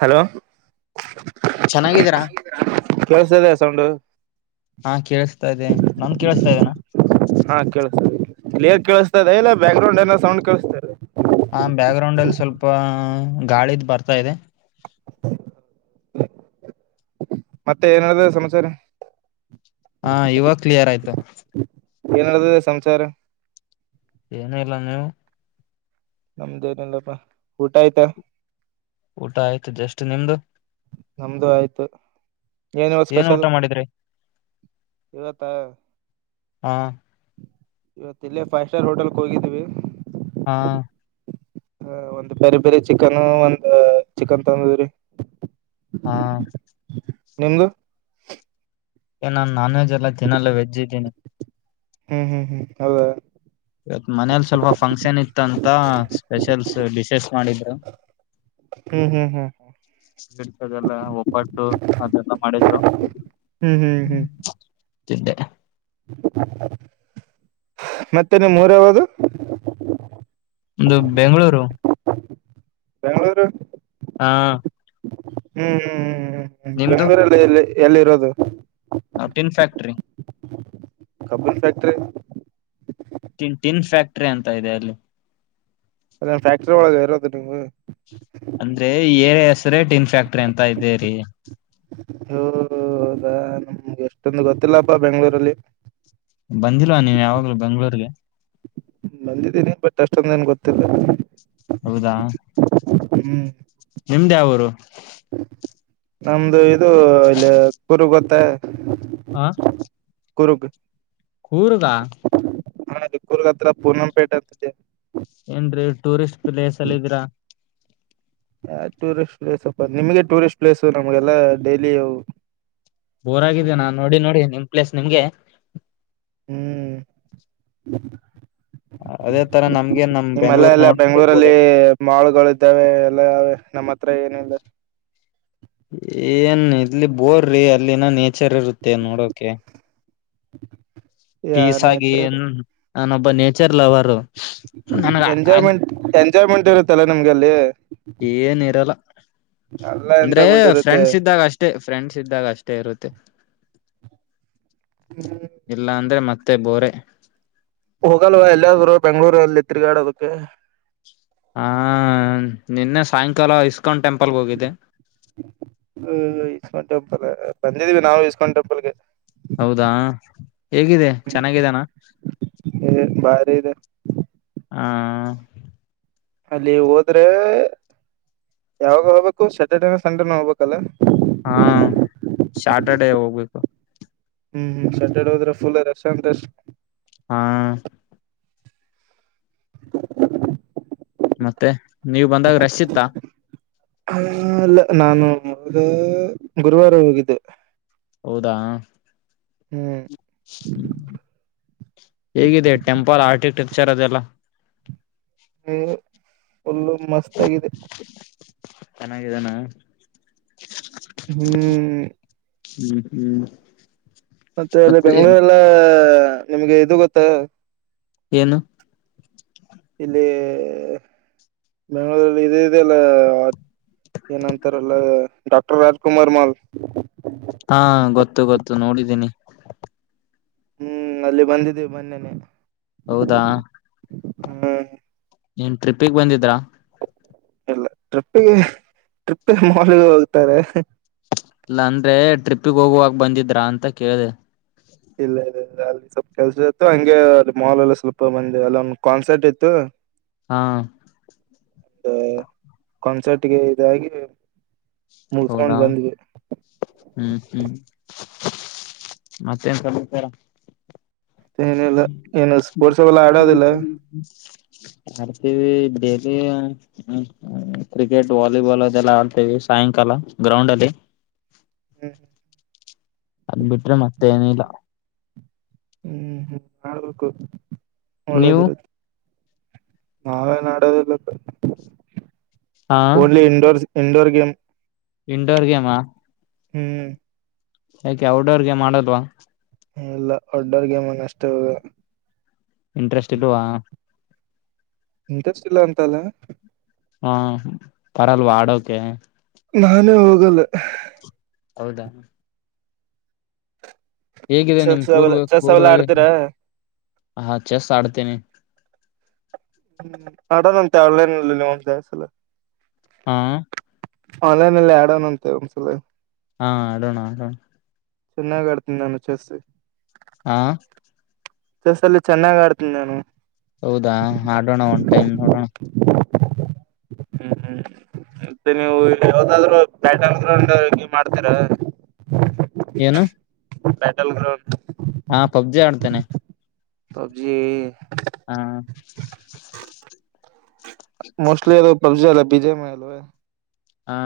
Hello ಚೆನ್ನಾಗಿದ್ದೀರಾ ಕೆಳ್ಸದೆ sound ಹಾ ಕೇೇಳಸ್ತಾ ಇ್ದೆ ನನ್ ಕೇೇಳಸ್ತಾ ಇದ್ದೇನಾ ಹಾ ಕೇಳಿಸ್ತದೆ ಕ್ಲಿಯರ್ ಕಿಸ್ತದೆ ಇಲ್ಲ ಬ್ಯಾಕ್ ಗ್ರೌಂಡ್ ಏ ಸೌಂಡ್ ಕೇಳಿಸತ ಇದೆ ಹ ಬ್ಯಾಗ್ರೌಂಡ್ ಅಲ್ಲಿ ಸ್ವಲ್ಪ ಗಾಳಿದ ಬರ್ತಾ ಇದೆ ಮತ್ತೆ ಏನ್ದ ಸಮಾಚಾರ ಹಾ ಇವಾಗ ಕ್ಲಿಯರ್ ಆಯ್ತು ಏನ ಸಂಸಾರ ಏನ ಇಲ್ಲ ನೀವು ನಮ್ದೇಏನಿಲ್ಲಪ್ಪ ಊಟ ಆಯ್ತಾ ಊಟ ಆಯ್ತ ಜಷ್ಟಟ್ ನಿಮ್ದು ನಮ್ದು ಆಯ್ತು ಏನಿವ ಏನು ಸ್ಪೆಷಲ್ ಊಟ ಮಾಡಿದ್ರಿ ಇವತ್ತಾ ಹಾ ಇವತ್ತ ಇಲ್ಲಿ ಫೈವ್ ಸ್ಟಾರ್ ಹೋಟೆಲ್ ಹೋಗಿದ್ದೀವಿ ಹಾ ಹ ಒಂದು್ ಪೆರಿ ಪೆರಿ ಚಿಕನ್ ಒಂದ ಚಿಕನ್ ತಂದೂರಿ ಹಾ ನಿಮ್ದು ನಾನನ್ ನಾನ್ ವೆಜ್ ಎಲ್ಲ ತಿನ್ನಲ್ಲ ವೆಜ್ ಇದ್ದೀನಿ ಹ್ಮ್ ಹ್ಮ್ ಹ್ಮ್ ಹೌ ಇವತ್ ಮನೇಲಿ ಸ್ವಲ್ಪ ಫಂಕ್ಷನ್ ಇತ್ತ ಅಂತ ಸ್ಪೆಷಲ್ಸ್ ಡಿಶಸ್ ಮಾಡಿದ್ರು ಹ್ಮ್ ಹ್ಮ್ ಹ್ಮ್ ನೀಡ್ತದೆಲ್ಲ ಒಬ್ಬಟ್ಟು ಅದೆಲ್ಲ ಮಾಡಿದ್ರು ಹ್ಮ್ ಹ್ಮ್ ಹ್ಮ್ ಚಿದ್ದ ಮತ್ತೆ ನಿಮ್ಮ ಊರು ಯಾವದು ಒ್ದ ಬೆಂಗಳೂರು ಬೆಂಗಗಳೂರು ಹಾ. ಹ್ಮ್ ಹ್ಮ್ ಹ್ಮ್ ಹ್ಮ್ ಹ್ಮ್ ಬೆಂಗ್ಗಳೂರಲ್ಲಿ ಎಲ್ಲಿ ಎಲ್ಲಿರೋದು. ಹ ಟಿನ್ ಫ್ಯಾಕ್ಟ್ರಿ. ಕಬ್ಬುರ್ ಫ್ಯಾಕ್ಟರಿ. ಟಿನ್ ಟಿನ್ ಫ್ಯಾಕ್ಟ್ರಿ ಅಂತ ಇದೆ ಅಲ್ಲಿ. ಅ ಫ್ಯಾಕ್ಟರಿ ಒಳಗಗೆ ಇರದು ನೀವು ಅಂದ್ರೆ ಏರೆ ಹೆಸ್ರೇ ಟಿನ್ ಫ್ಯಾಕ್ಟ್ರಿ ಅಂತ ಇದೇ ರಿ. [unintelligible] ಹದಾ ನಮ್ಗೆ ಎಷ್ಟೊಂದು ಗೊತ್ತಿಲ್ಲಪ್ಪ ಬೆಂಗ್ಳೂರಲ್ಲಿ. ಬಂದಿಲ್ವಾ ನೀವ ಯಾವಾಗ್ಲೂ ಬೆಂಗ್ಗಳೂರ್ಗೆ. ಬಂದಿದ್ದೀನಿ ಬಟ್ ಅಷ್ಟೊಂದೇ ಏನ್ ಗೊತ್ತಿಲ್ಲ. ಹೌದಾ ಹ್ಮ್ ನಿಮ್ದ ಯಾವೂರು. ನಮ್ದು ಇದು ಇಲ್ಲಿ ಕುರು ಗೊತ್ತ. ಆ. ಕೂರ್ಗ್. ಕೂರ್ಗ. ಹ ಚಿಕ್ಕೂರ್ಗ ಹತ್ರ ಪೂನಂಪೇಟೆ ಅಂತ ಇದೇ. ಏನ್ರೀ ಟೂರಿಸ್ಟ್ ಪ್ಲೇಸ್ ಅಲ್ಲಿದ್ದೀರಾ. ಯಾವ ಟೂರಿಸ್ಟ್ ಪ್ಲೇಸ್ ಅಪ್ಪ ನಿಮ್ಗೆ ಟೂರಿಸ್ಟ್ ಪ್ಲೇಸ್ ನಮ್ಗೆಲ್ಲಾ ಡೈಲಿ. ಬೋರ್ ಆಗಿದೆ ನಾ ನೋಡಿ ನೋಡಿ ನಿಮ್ ಪ್ಲೇಸ್ ನಿಮಗೆ. ಹ್ಮ್. ಹ್ಮ. ನಿಮ್ಮಲ್ಲ ಎಲ್ಲ ನೋಡಿ ಬೋಡ ಬೆಂಗ್ಗಳೂರಲ್ಲಿ ಮಾಲ್ಗಳು ಇದ್ದಾವೆ ಎಲ್ಲಾವೆ. ನಮ್ಮ ಹತ್ರ ಏನಿಲ್ಲ. ಏನ್ ಇಲ್ಲಿ ಬೋರ್ರಿ ಅಲ್ಲಿನ ನೇಚರ್ ಇರುತ್ತೆ ನೋಡೋಕೆ. [inaudible] ಪೀಸ್ ಆಗಿ ನೇಚರ್ ನಾನೊಬ್ಬ ನೇಚರ್ ಲವರು ನನ ಅ. ಎಂಜಾಯ್ಮೆಂಟ್ ಎಂಜಾಯ್ಮೆಂಟ್ ಇರುತ್ತಲ್ಲ ನಮ್ಗೆ ಅಲ್ಲಿ. ಏನ ಇರಲ್ಲ ಎಲ್ಲಾ ಅಂದ್ರೆ ಎಂಜಾಯ್ಮೆಂಟ್ ಇರುತ್ತೆ ಫ್ರೆಂಡ್ಸ್ ಇದ್ದಾರೆ ಅಷ್ಟೆ. ಫ್ರೆಂಡ್ಸ್ ಇದ್ದಾಗ ಅಷ್ಟೇ ಇರುತ್ತೆ ಹ್ಮ್ ಇಲ್ಲ ಅಂದ್ರೆ ಮ. ಮತ್ತೆ ಬೋರೆ. ಹೋಗಲ್ವಾ ಎಲ್ಲಾದ್ರು ಬೆಂಗ್ಗಳೂರು ಅಲ್ಲಿ ತಿರ್ಗಾಡೋದಕ್ಕೆ. ಹಾ ನಿನ್ನೆ ಸಾಯಂಕಾಲ ಇಸ್. ಹ್ಮ ಇಷ್ಟ ಮಾಡ ಬ್ಬರ. [unintelligible] ಬಂದಿದೀವಿ ನಾವು ಇಸ್ಕಾನ್ ಟೆಂಪಲ್ ಗೆ. ಹೌದಾ ಹೇಗಿದೆ ಚೆನ್ನಾಗಿದ್ದಾನ. ಏ ಬಾರಿ ಇದೆ ಹಾ. ಅಲ್ಲಿ ಹೋದ್ರೆ ಯಾವಾಗ ಹೋಗ್ಬೇಕು ಸ್ಯಾಟರ್ಡೇನ ಸಂಡೇನ ಹೋಗ್ಬೇಕಲ್ಲ. ಹಾ ಸ್ಯಾಟರ್ಡೇ ಹೋಗ್ಬೇಕು. ಹ್ಮ್ ಹ್ಮ್ ಸಾಟರ್ಡೆ ಹೋದ್ರೆ ಫುಲ್ ರಸ ಅಂತಷ್ಟ. ಹಾ. ಮತ್ತೆ ನೀವು ಬಂದಾಗ ರೆಶ ಇತ್ತ. ಹ ಅಲ್ಲ ನಾನು ಮ ಗುರುವಾರ ಹೋಗಿದ್ದೆ. ಹೌದಾ. ಹ್ಮ್. ಹ್ಮ ಹೇಗಿದೆ ಟೆಂಪಲ್ ಆರ್ಟಿಟ. ವಿಚಾರದೆಲ್ಲ. ಹ ಫುಲ್ಲು ಮಸ್ತ್ ಆಗಿದೆ. ಚೆನ್ನಾಗಿದ್ದಾನ. ಹ್ಮ್. ಹ್ಮ್ ಹ್ಮ್. ಮತ್ತೆ ಅಲ್ಲಿ ಬೆಂಗ್ಗಳೂರೆಲ್ಲ ನಿಮ್ಗೆ ಇದು ಗೊತ್ತ ಏನು. ಇಲ್ಲಿ ಬೆಂಗಳೂರಲ್ಲಿ ಇದು ಇದೆಲ್ಲ ಏನಂತಾರಲ್ಲ ಡಾಕ್ಟರ್ ರಾಜ್ಕುಮಾರ್ ಮಾಲ್. ಹಾ ಗೊತ್ತು ಗೊತ್ತು ನೋಡಿದ್ದೀನಿ. ಹ್ಮ್ ಅಲ್ಲಿ ಬಂದಿದ್ದೀವಿ ಮೊನ್ನೇನೆ. ಹೌದಾ. ಹ್ಮ್ ಏನ್ ಟ್ರಿಪ್ಪಿಗ್ ಬಂದಿದ್ರಾ. ಇಲ್ಲ ಟ್ರಿಪ್ಪಿಗೆ ಟ್ರಿಪ್ಪಿಗೆ ಮಾಲಿಗ ಹೋಗ್ತಾರೆ. ಇಲ್ಲ ಅಂದ್ರೆ ಟ್ರಿಪ್ಪಿಗ ಹೋಗುವಾಗ ಬಂದಿದ್ರಾ ಅಂತಾ ಕೇಳ್ದೆ. ಇಲ್ಲ ಇಲ್ಲ. ಅಲ್ಲಿ ಸ್ವಲ್ಪ ಕೆಲ್ಸ ಇತ್ತು ಹಂಗೆ ಅದು ಮಾಲ್ ಲಲ್ಲಿ ಸ್ವಲ್ಪ ಮಂದಿ ಅಲ್ಲ ಒಂದ ಕಾನ್ಸರ್ಟ್ ಇತ್ತು. ಹಾ ದ ಕಾನ್ಸರ್ಟ್ಗೆ ಇದಾಗಿ ಮುಗಸ್ಕೊಂಡ್ ಹೌದಾ ಬಂದ್ವಿ ಹ್ಮ್ ಹ್ಮ್. ಮತ್ತೆನ್ ಸಮಾಚಾರ. ಏನಿಲ್ಲ ಏನು [unintelligible] ಸ್ಪೋರ್ಟ್ಸ್ ಅವೆಲ್ಲ ಆಡೋದಿಲ್ಲ ಡೇಲಿ ಕ್ರಿಕೆಟ್ ವಾಲಿಬಾಲ್ ಅದೆಲ್ಲ ಆಡ್ತೇವಿ ಸಾಯಂಕಾಲ ಗ್ರೌಂಡ್ ಅಲ್ಲಿ. [inaudible] ಹ್ಮ್ ಹ್ಮ್ ಅದಬಿಟ್ರೆ ಮತ್ತೇನಿಲ್ಲ. ಹ್ಮ್ ಹ್ಮ್ ಮಾಡ್ಬೇಕು ನೀವು ಒಳ್ಳೇದ್ರಿ. ನಾವೇನ್ ಆಡೋದಿಲ್ಲ ಹಾ only indoor indoor game. Indoor ಗೇಮಾ. ಹ್ಮ್ ಯಾಕೆ ಔಟ್ಡೋರ್ ಗೇಮ್ ಆಡಲ್ವಾ. ಏ ಇಲ್ಲ ಔಟ್ಡೋರ್ ಗೆಮೆನಸ್ಟ್ ಇಂಟ್ರೆಸ್ಟ್ ಇಲ್ವಾ. ಇಂಟ್ರೆಸ್ಟ್ ಇಲ್ಲ ಅಂತ ಅಲ್ಲ. ಹಾ ಬರಲ್ವಾ ಆಡೋಕೆ. ನಾನೇ ಹೋಗಲ್ಲ. ಹೌದಾ. ಹೇಗಿದೆ ನಿಮ್ ಚೆಸ್ ಅವೆಲ್ಲ ಕೂರ್ಗ್ ಚೆಸ್ ಅವೆಲ್ಲ ಕುರ್ಗವಳಗ ಆಡ್ತೀರಾ ಹಾ ಚೆಸ್ ಆಡ್ತೀನಿ. ಆಡದಂತೆ ಆನ್ಲೈನ್ ನಲ್ಲಿ [unintelligible] ಹಾ ಆನ್ಲೈನ್ ನಲ್ಲಿ ಆಡೋಣ ಅಂತೆ ಒಂದ್ಸಲ ಹಾ ಆ ಡೋಣ ಆಡೋಣ. ಚೆನ್ನಾಗ ಆಡ್ತೀನಿ ನಾನು ಚೆಸ್. ಹಾ ಚೆಸಲ್ಲಿ ಚೆನ್ನಾಗ್ ಆಡ್ತಿನಿ ನಾನು. ಹೌದಾ ಆಡೋಣ ಒನ್ ಟೈಮ್ ನೋಡೋಣ. ಹ್ಮ್ ಹ್ಮ್ ಮತ್ತೆ ನೀವು ಯಾವ್ದಾದ್ರು ಬ್ಯಾಟ್ ಆನ್ ಗ್ರೌಂಡ್ ಗೇಮ್ ಆಡ್ತೀರಾ. ಏನು ಬ್ಯಾಟಲ್ ಗ್ರೌಂಡ್. ಹಾ ಪಬ್ಜಿ ಆಡ್ತೇನೆ. ಪಬ್ಜಿ. ಹಾ ಮೋಸ್ಟ್ಲಿದು ಪಬ್ಜಿ ಅಲ್ಲ ಬಿಜೆ ಮಲ್ಲ ಹಾ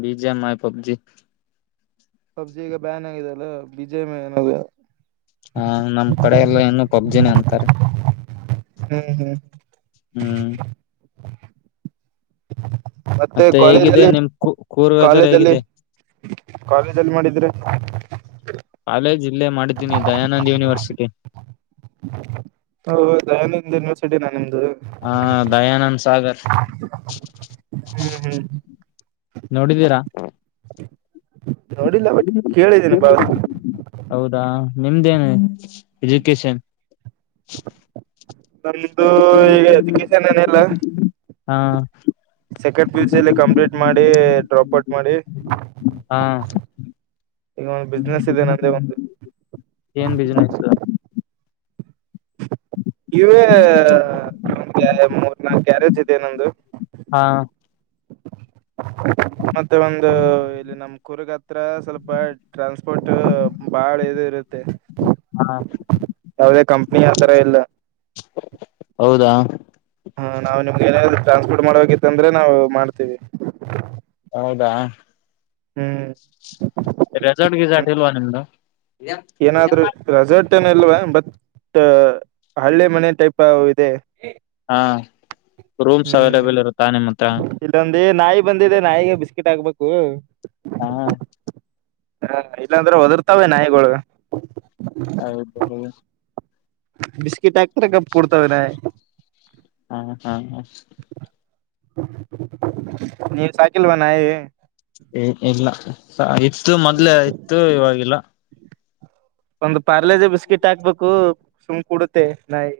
ಬೀಜೆ ಆ ಆ ಪಬ್ಜಿ ಪಬ್ಜಿ ಈಗ ಬ್ಯಾನ್ ಆಗಿದೆಲ್ಲ ಬಿಜಯ ಮಏನ ಹಾ ನಮ್ಮ್ ಕಡೆ ಎಲ್ಲ ಇನ್ನು ಪಬ್ಜಿನೇ ಅಂತಾರೆ ಹ್ಮ್ ಹ್ಮ್್ಮ ಹ್ಮ್ ಮತ್ತೆ ಕಾಲೇಜ ಹೇಗಿದೆ ಅಲ್ಲಿ ನಿಮ್ ಕೂ ಕೂರ್ ವೆದರ್ ಕಾಲೇಜಲ್ಲಿ ಹೇಗಿದೆ ಕಾಲೇಜಲ್ಲಿ ಮಾಡಿದ್ರೆ ಕಾಲೇಜ್ ಇಲ್ಲೇ ಮಾಡಿದ್ದೀನಿ ದಯಾನಂದ್ ಯೂನಿವರ್ಸಿಟಿ ಹ ದಯಾನಂದ ಯನಿವರ್ಸಿಟಿ ನ ನಮ ಹ ದಯಾನಂದ್ ಸಾಗರ್ ಹ್ಮ ಹ್ಮ್ ಹ್ಮ್ ನೋಡಿದ್ದೀರಾ ನೋಡಿಲ್ಲ ಬಟ್ ಕೇಳಿದ್ದೇನಿ ಬಾಳ ಹೌದಾ ನಿಮ್ದೇನು ಎಜುಕೇಶನ್ ನಮ್ದು ಈಗ ಅದಿಕಸನ್ನೆಲ್ಲ ಹಾ ಕಂಪ್ಲೀಟ್ ಮಾಡಿ ಡ್ರಾಪ್ ಔಟ್ ಮಾಡಿ ಹಾ ಈಗ ಒಂದು ಬಿಸ್ನೆಸ್ ಇದೆ ನಂದೇ ಒಂದು ಏನ್ ಬಿಜನೆಸ್ ನೀವೇ ನಮ್ಗೆ ಮೂರ್ ನಾಲ್ಕು ಕ್ಯಾರೇಜ್ ಇದೆನ್ನೊಂದು ಹಾ ಮತ್ತೆ ಒಂದು ಇಲ್ಲಿ ನಮ್ ಕುೂರ್ಗ ಹತ್ರ ಸ್ವಲ್ಪ ಟ್ರಾನ್ಸ್ಪೋರ್ಟ್ ಬಾಳ ಇದು ಇರುತ್ತೆ ಹಾ ಯಾವುದೇ ಕಂಪನಿ ಆತರ ಇಲ್ಲ ಹೌದಾ ಹಾ ನಾವು ನಿಮ್ಗೆ ಏನಾದರು ಟ್ರಾನ್ಸ್ಪೋರ್ಟ್ ಮಾಡತ್ತು ಅಂದ್ರೆ ನಾವು ಮಾಡ್ತೀವಿ ಹೌದಾ ಹ್ಮ್ ರೆಸೋರ್ಟ್ಗೆಸಟಲ್ವಾ ನಿಮ್ದ ಏನಾದ್ೂ ರಸರ್ಟ್ ಅಲ್ವಾ ಬಟ್ ಹಳ್ಳೆ ಮನೆ ಟೈಪ್ ಇದೆ ಹಾ ರೂಮ್ಸ್ ಅವೈಲಬಲ್ ಇರುತ್ತಾ ನಿಮ್ಮ ಹತ್ರ ಅೇ ನಾಯಿ ಬಂದಿದೆ ನಾಯಿಗೆ ಬಿಸ್ಕಿಟ್ ಹಾಕ್ಬೇಕು ಹಾ ಹಾ ಇಲ್ಲಾಂದ್ರೆ ಒದರ್ತಾವೇ ನಾಯಿಗೊಳಗ ಹೌದು ಬಿಿಸ್ಕಿಟ್ ಎ ತರಕ ಪಡ್ತವೆ ನ ಹಾ ಹಾ ನೀ ಸೈಕಲ್ ಬನ್ನಾಯ ಇಲ್ಲ ಇತ್ತು ಮೊದ್ಲೆೇ ಇತ್ತು ಇವಾಗಿಲ್ಲ ಒಂದು್ ಪಾರ್ಲೆಜ ಬಿಸ್ಕಿಟ್ ಹಾಕ್ಬೇಕು ಸುಂಕ ಕುಡುತ್ತೆ ನಾಯಿ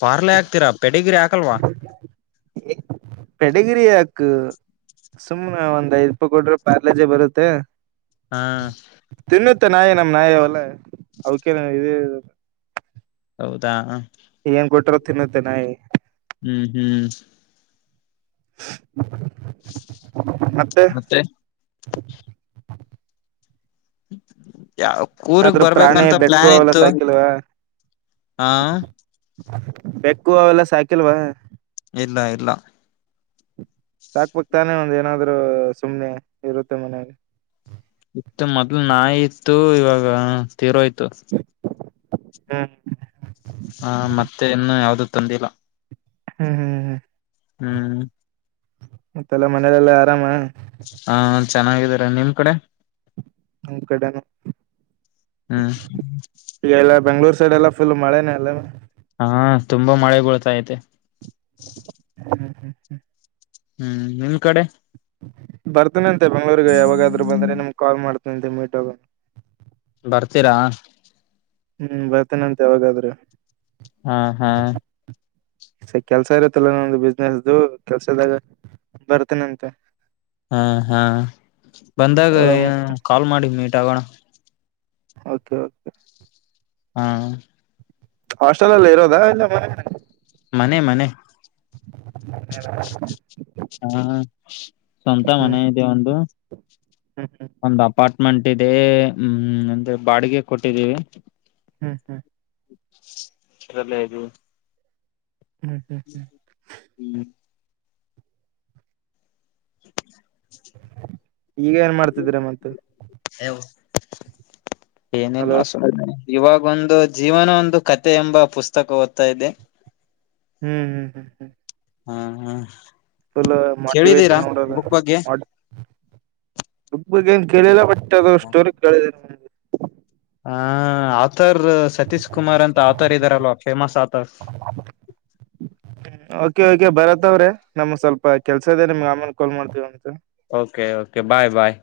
ಪಾರ್ಲೆ ಹಾಕ್ತೀರಾ ಪೆಡಿಗಿರಿ ಹಾಕಲ್ವಾ ಹ ಪಡಗಿರಿ ಯಾಕ ಸುಮ್ನೆ ಒಂದ್ ಐದ್ ರೂಪಾಯಿ ಕೊಡ್ರೆ ಪಾರ್ಲೇಜೆ ಬರುತ್ತೆ ಹಾ ವನ್ನತ ನಾಯಿ ನಮ್ಮ ನಾಯವಲ್ಲ ಅವಕೇ ಇದೇ ಹೌದಾ ಏನ್ ಕೊಟಿರ ತಿನ್ನುತ್ತೇ ನ ಹ್ಮ್ ಹ್ಮ್ ಮತ್ತೆ ಹ ಯಾವ ಊರ್ಗ್ ಅದ್ರ ಪ್ರಾಣಿ ಬರ್ಬೇಕಂತ ಬೆಕ್ಕು ಪ್ಲಾನ್ ಅವೆಲ್ಲ ಇತ್ತು ಸಾಕಿಲ್ವಾ ಹಾ ಬೆಕ್ಕು ಅವೆಲ್ಲ ಸಾಕಿಲ್ವಾ ಇಲ್ಲ ಇಲ್ಲ ಸಾಕಬೇಕು ತಾನೆ ಒಂದು ಏನಾದ್ರು ಸುಮ್ನೆ ಇರುತ್ತೆ ಮನೆಲಿ ಇತ್ತು ಮೊದ್ಲು ನಾಯಿ ಇತ್ತು ಇವಾಗ ತೀರೋಯ್ತು ಹ್ಮ್ ಹಾ ಮತ್ತೆ ಇನ್ನು ಯಾವ್ದು ತಂದಿಲ್ಲ ಹ್ಮ್ ಹ್ಮ್ ಹ್ಮ್ ಹ್ಮ್ ಮತ್ತೆಲ್ಲ ಮನಲೆಲ್ಲಾ ಆರಾಮ ಹಾ ಚೆನ್ನಾಗಿದಾರ ನಿಮ್ ಕಡೆ ನಮ ಕಡೆನು ಹ್ಮ್ ನಿಮ್ಮ್ ಕಡೆ ಫುಲ್ ಮಳೆನೆ ಅಲ್ಲ ಹಾ ತುಂಬಾ ಮಳೆ ಬರ್ತಾಯೈತೆ ಹ್ಮ ಹ್ಮ್ ನಿಮ ಕಡೆ ಬರ್ತನಂತೆ ಬೆಂಗಳೂರ್ಗ ಯಾವಾಗಾದರು ಬಂದ್ರೆ ನಿಮ್ಗೆ ಕಾಲ್ ಮಾಡ್ತನಂತೆ ಮೀಟ್ ಆಗೋಣ ಬರ್ತೀರಾ ಹ್ಮ್ ಬರ್ತೇನೆ ಅಂತೆ ಯಾವಾಗಾದ್ರೆ ಹಾ ಹಾ ಸ್ವಲ್ಪ ಕೆಲ್ಸ ಇರುತ್ತಲ್ಲ ನಂದು ಬಬಿಸಿನೆಸ್ದು ಕೆಲ್ಸದಾಗ ಬರ್ತೇನಂತೆ ಹಾ ಹಾ ಬಂದಾಗ ಕಾಲ್ ಮಾಡಿ ಮೀಟ್ ಆಗೋಣ ಓಕೆ ಓಕೆ ಹಾ ಹಾಸ್ಟಲ್ ಅಲ್ಲಿ ಇರೋದ ಇಲ್ಲ ಮನೇನ ಮನೆ ಮನೆ ಹಾ ಸ್ವಂತ ಹ್ಮ್ ಮನೆ ಇದೆ ಒಂದು ಹ್ಮ್ ಹ್ಮ್ ಒಂದು ಅಪಾರ್ಟ್ಮ ಮೆಂಟ್ ಇದೆ ಹ್ಮ್ ಅಂದ್ರೆ ಬಾಡಿಗೆ ಕೊಟ್ಟಿದ್ದೀವಿ ಹ್ಮ್ ಹ್ಮ್ ಇಲ್ಲೇ ಇದೀವಿ ಹ್ಮ್ ಹ್ಮ್ ಹ್ಮ್ ಹ್ಮ್ ಈಗ ಏನ್ ಮಾಡ್ತಿದೇರಾ ಮತ್ತೆ ಏನಿಲ್ಲ ಹಲೋ ಸುಮ್ನೆ ಇವಾಗ ಒಂದು ಜೀವನ ಒಂದು ಕತೆೆ ಎಂಬ ಪುಸ್ತಕ ಓದ್ತಾ ಇದೆ ಹ್ಮ್ ಹ್ಮ್ ಹ್ಮ್ ಹ್ಮ್ ಹಾ ಹಾ ಕೇಳಿದ್ದೀರಾ ಮೋಟಿವೆಷನ್ ಬುಕ್ ಮಾಡೋದು ಬಗ್ಗೆ ಬುಕ್ ಏನು ಕೇಳಿಲ್ಲ ಬಟ್ ಅದು ಸ್ಟೋರಿ ಕೇಳಿದಿನಿ ಹ ಆಥರ್ ಸತೀಶ್ ಕುಮಾರ್ ಅಂತ ಆಥರ್ ಇದಾರಲ್ವ ಫೇಮಸ್ ಆಥರ್ ಓಕೆಓಕೆ ನಮಗೇ ಸ್ವಲ್ ಕೆಲ್ಸದದೆ ನಿಮ್ಗೆ ಆಮೇಲೆ ಕಲ್ ಮಾಡ್ತೀವಿ ಓಕೆ ಓಕೆ ಬಾಯ್ ಬಾಯ್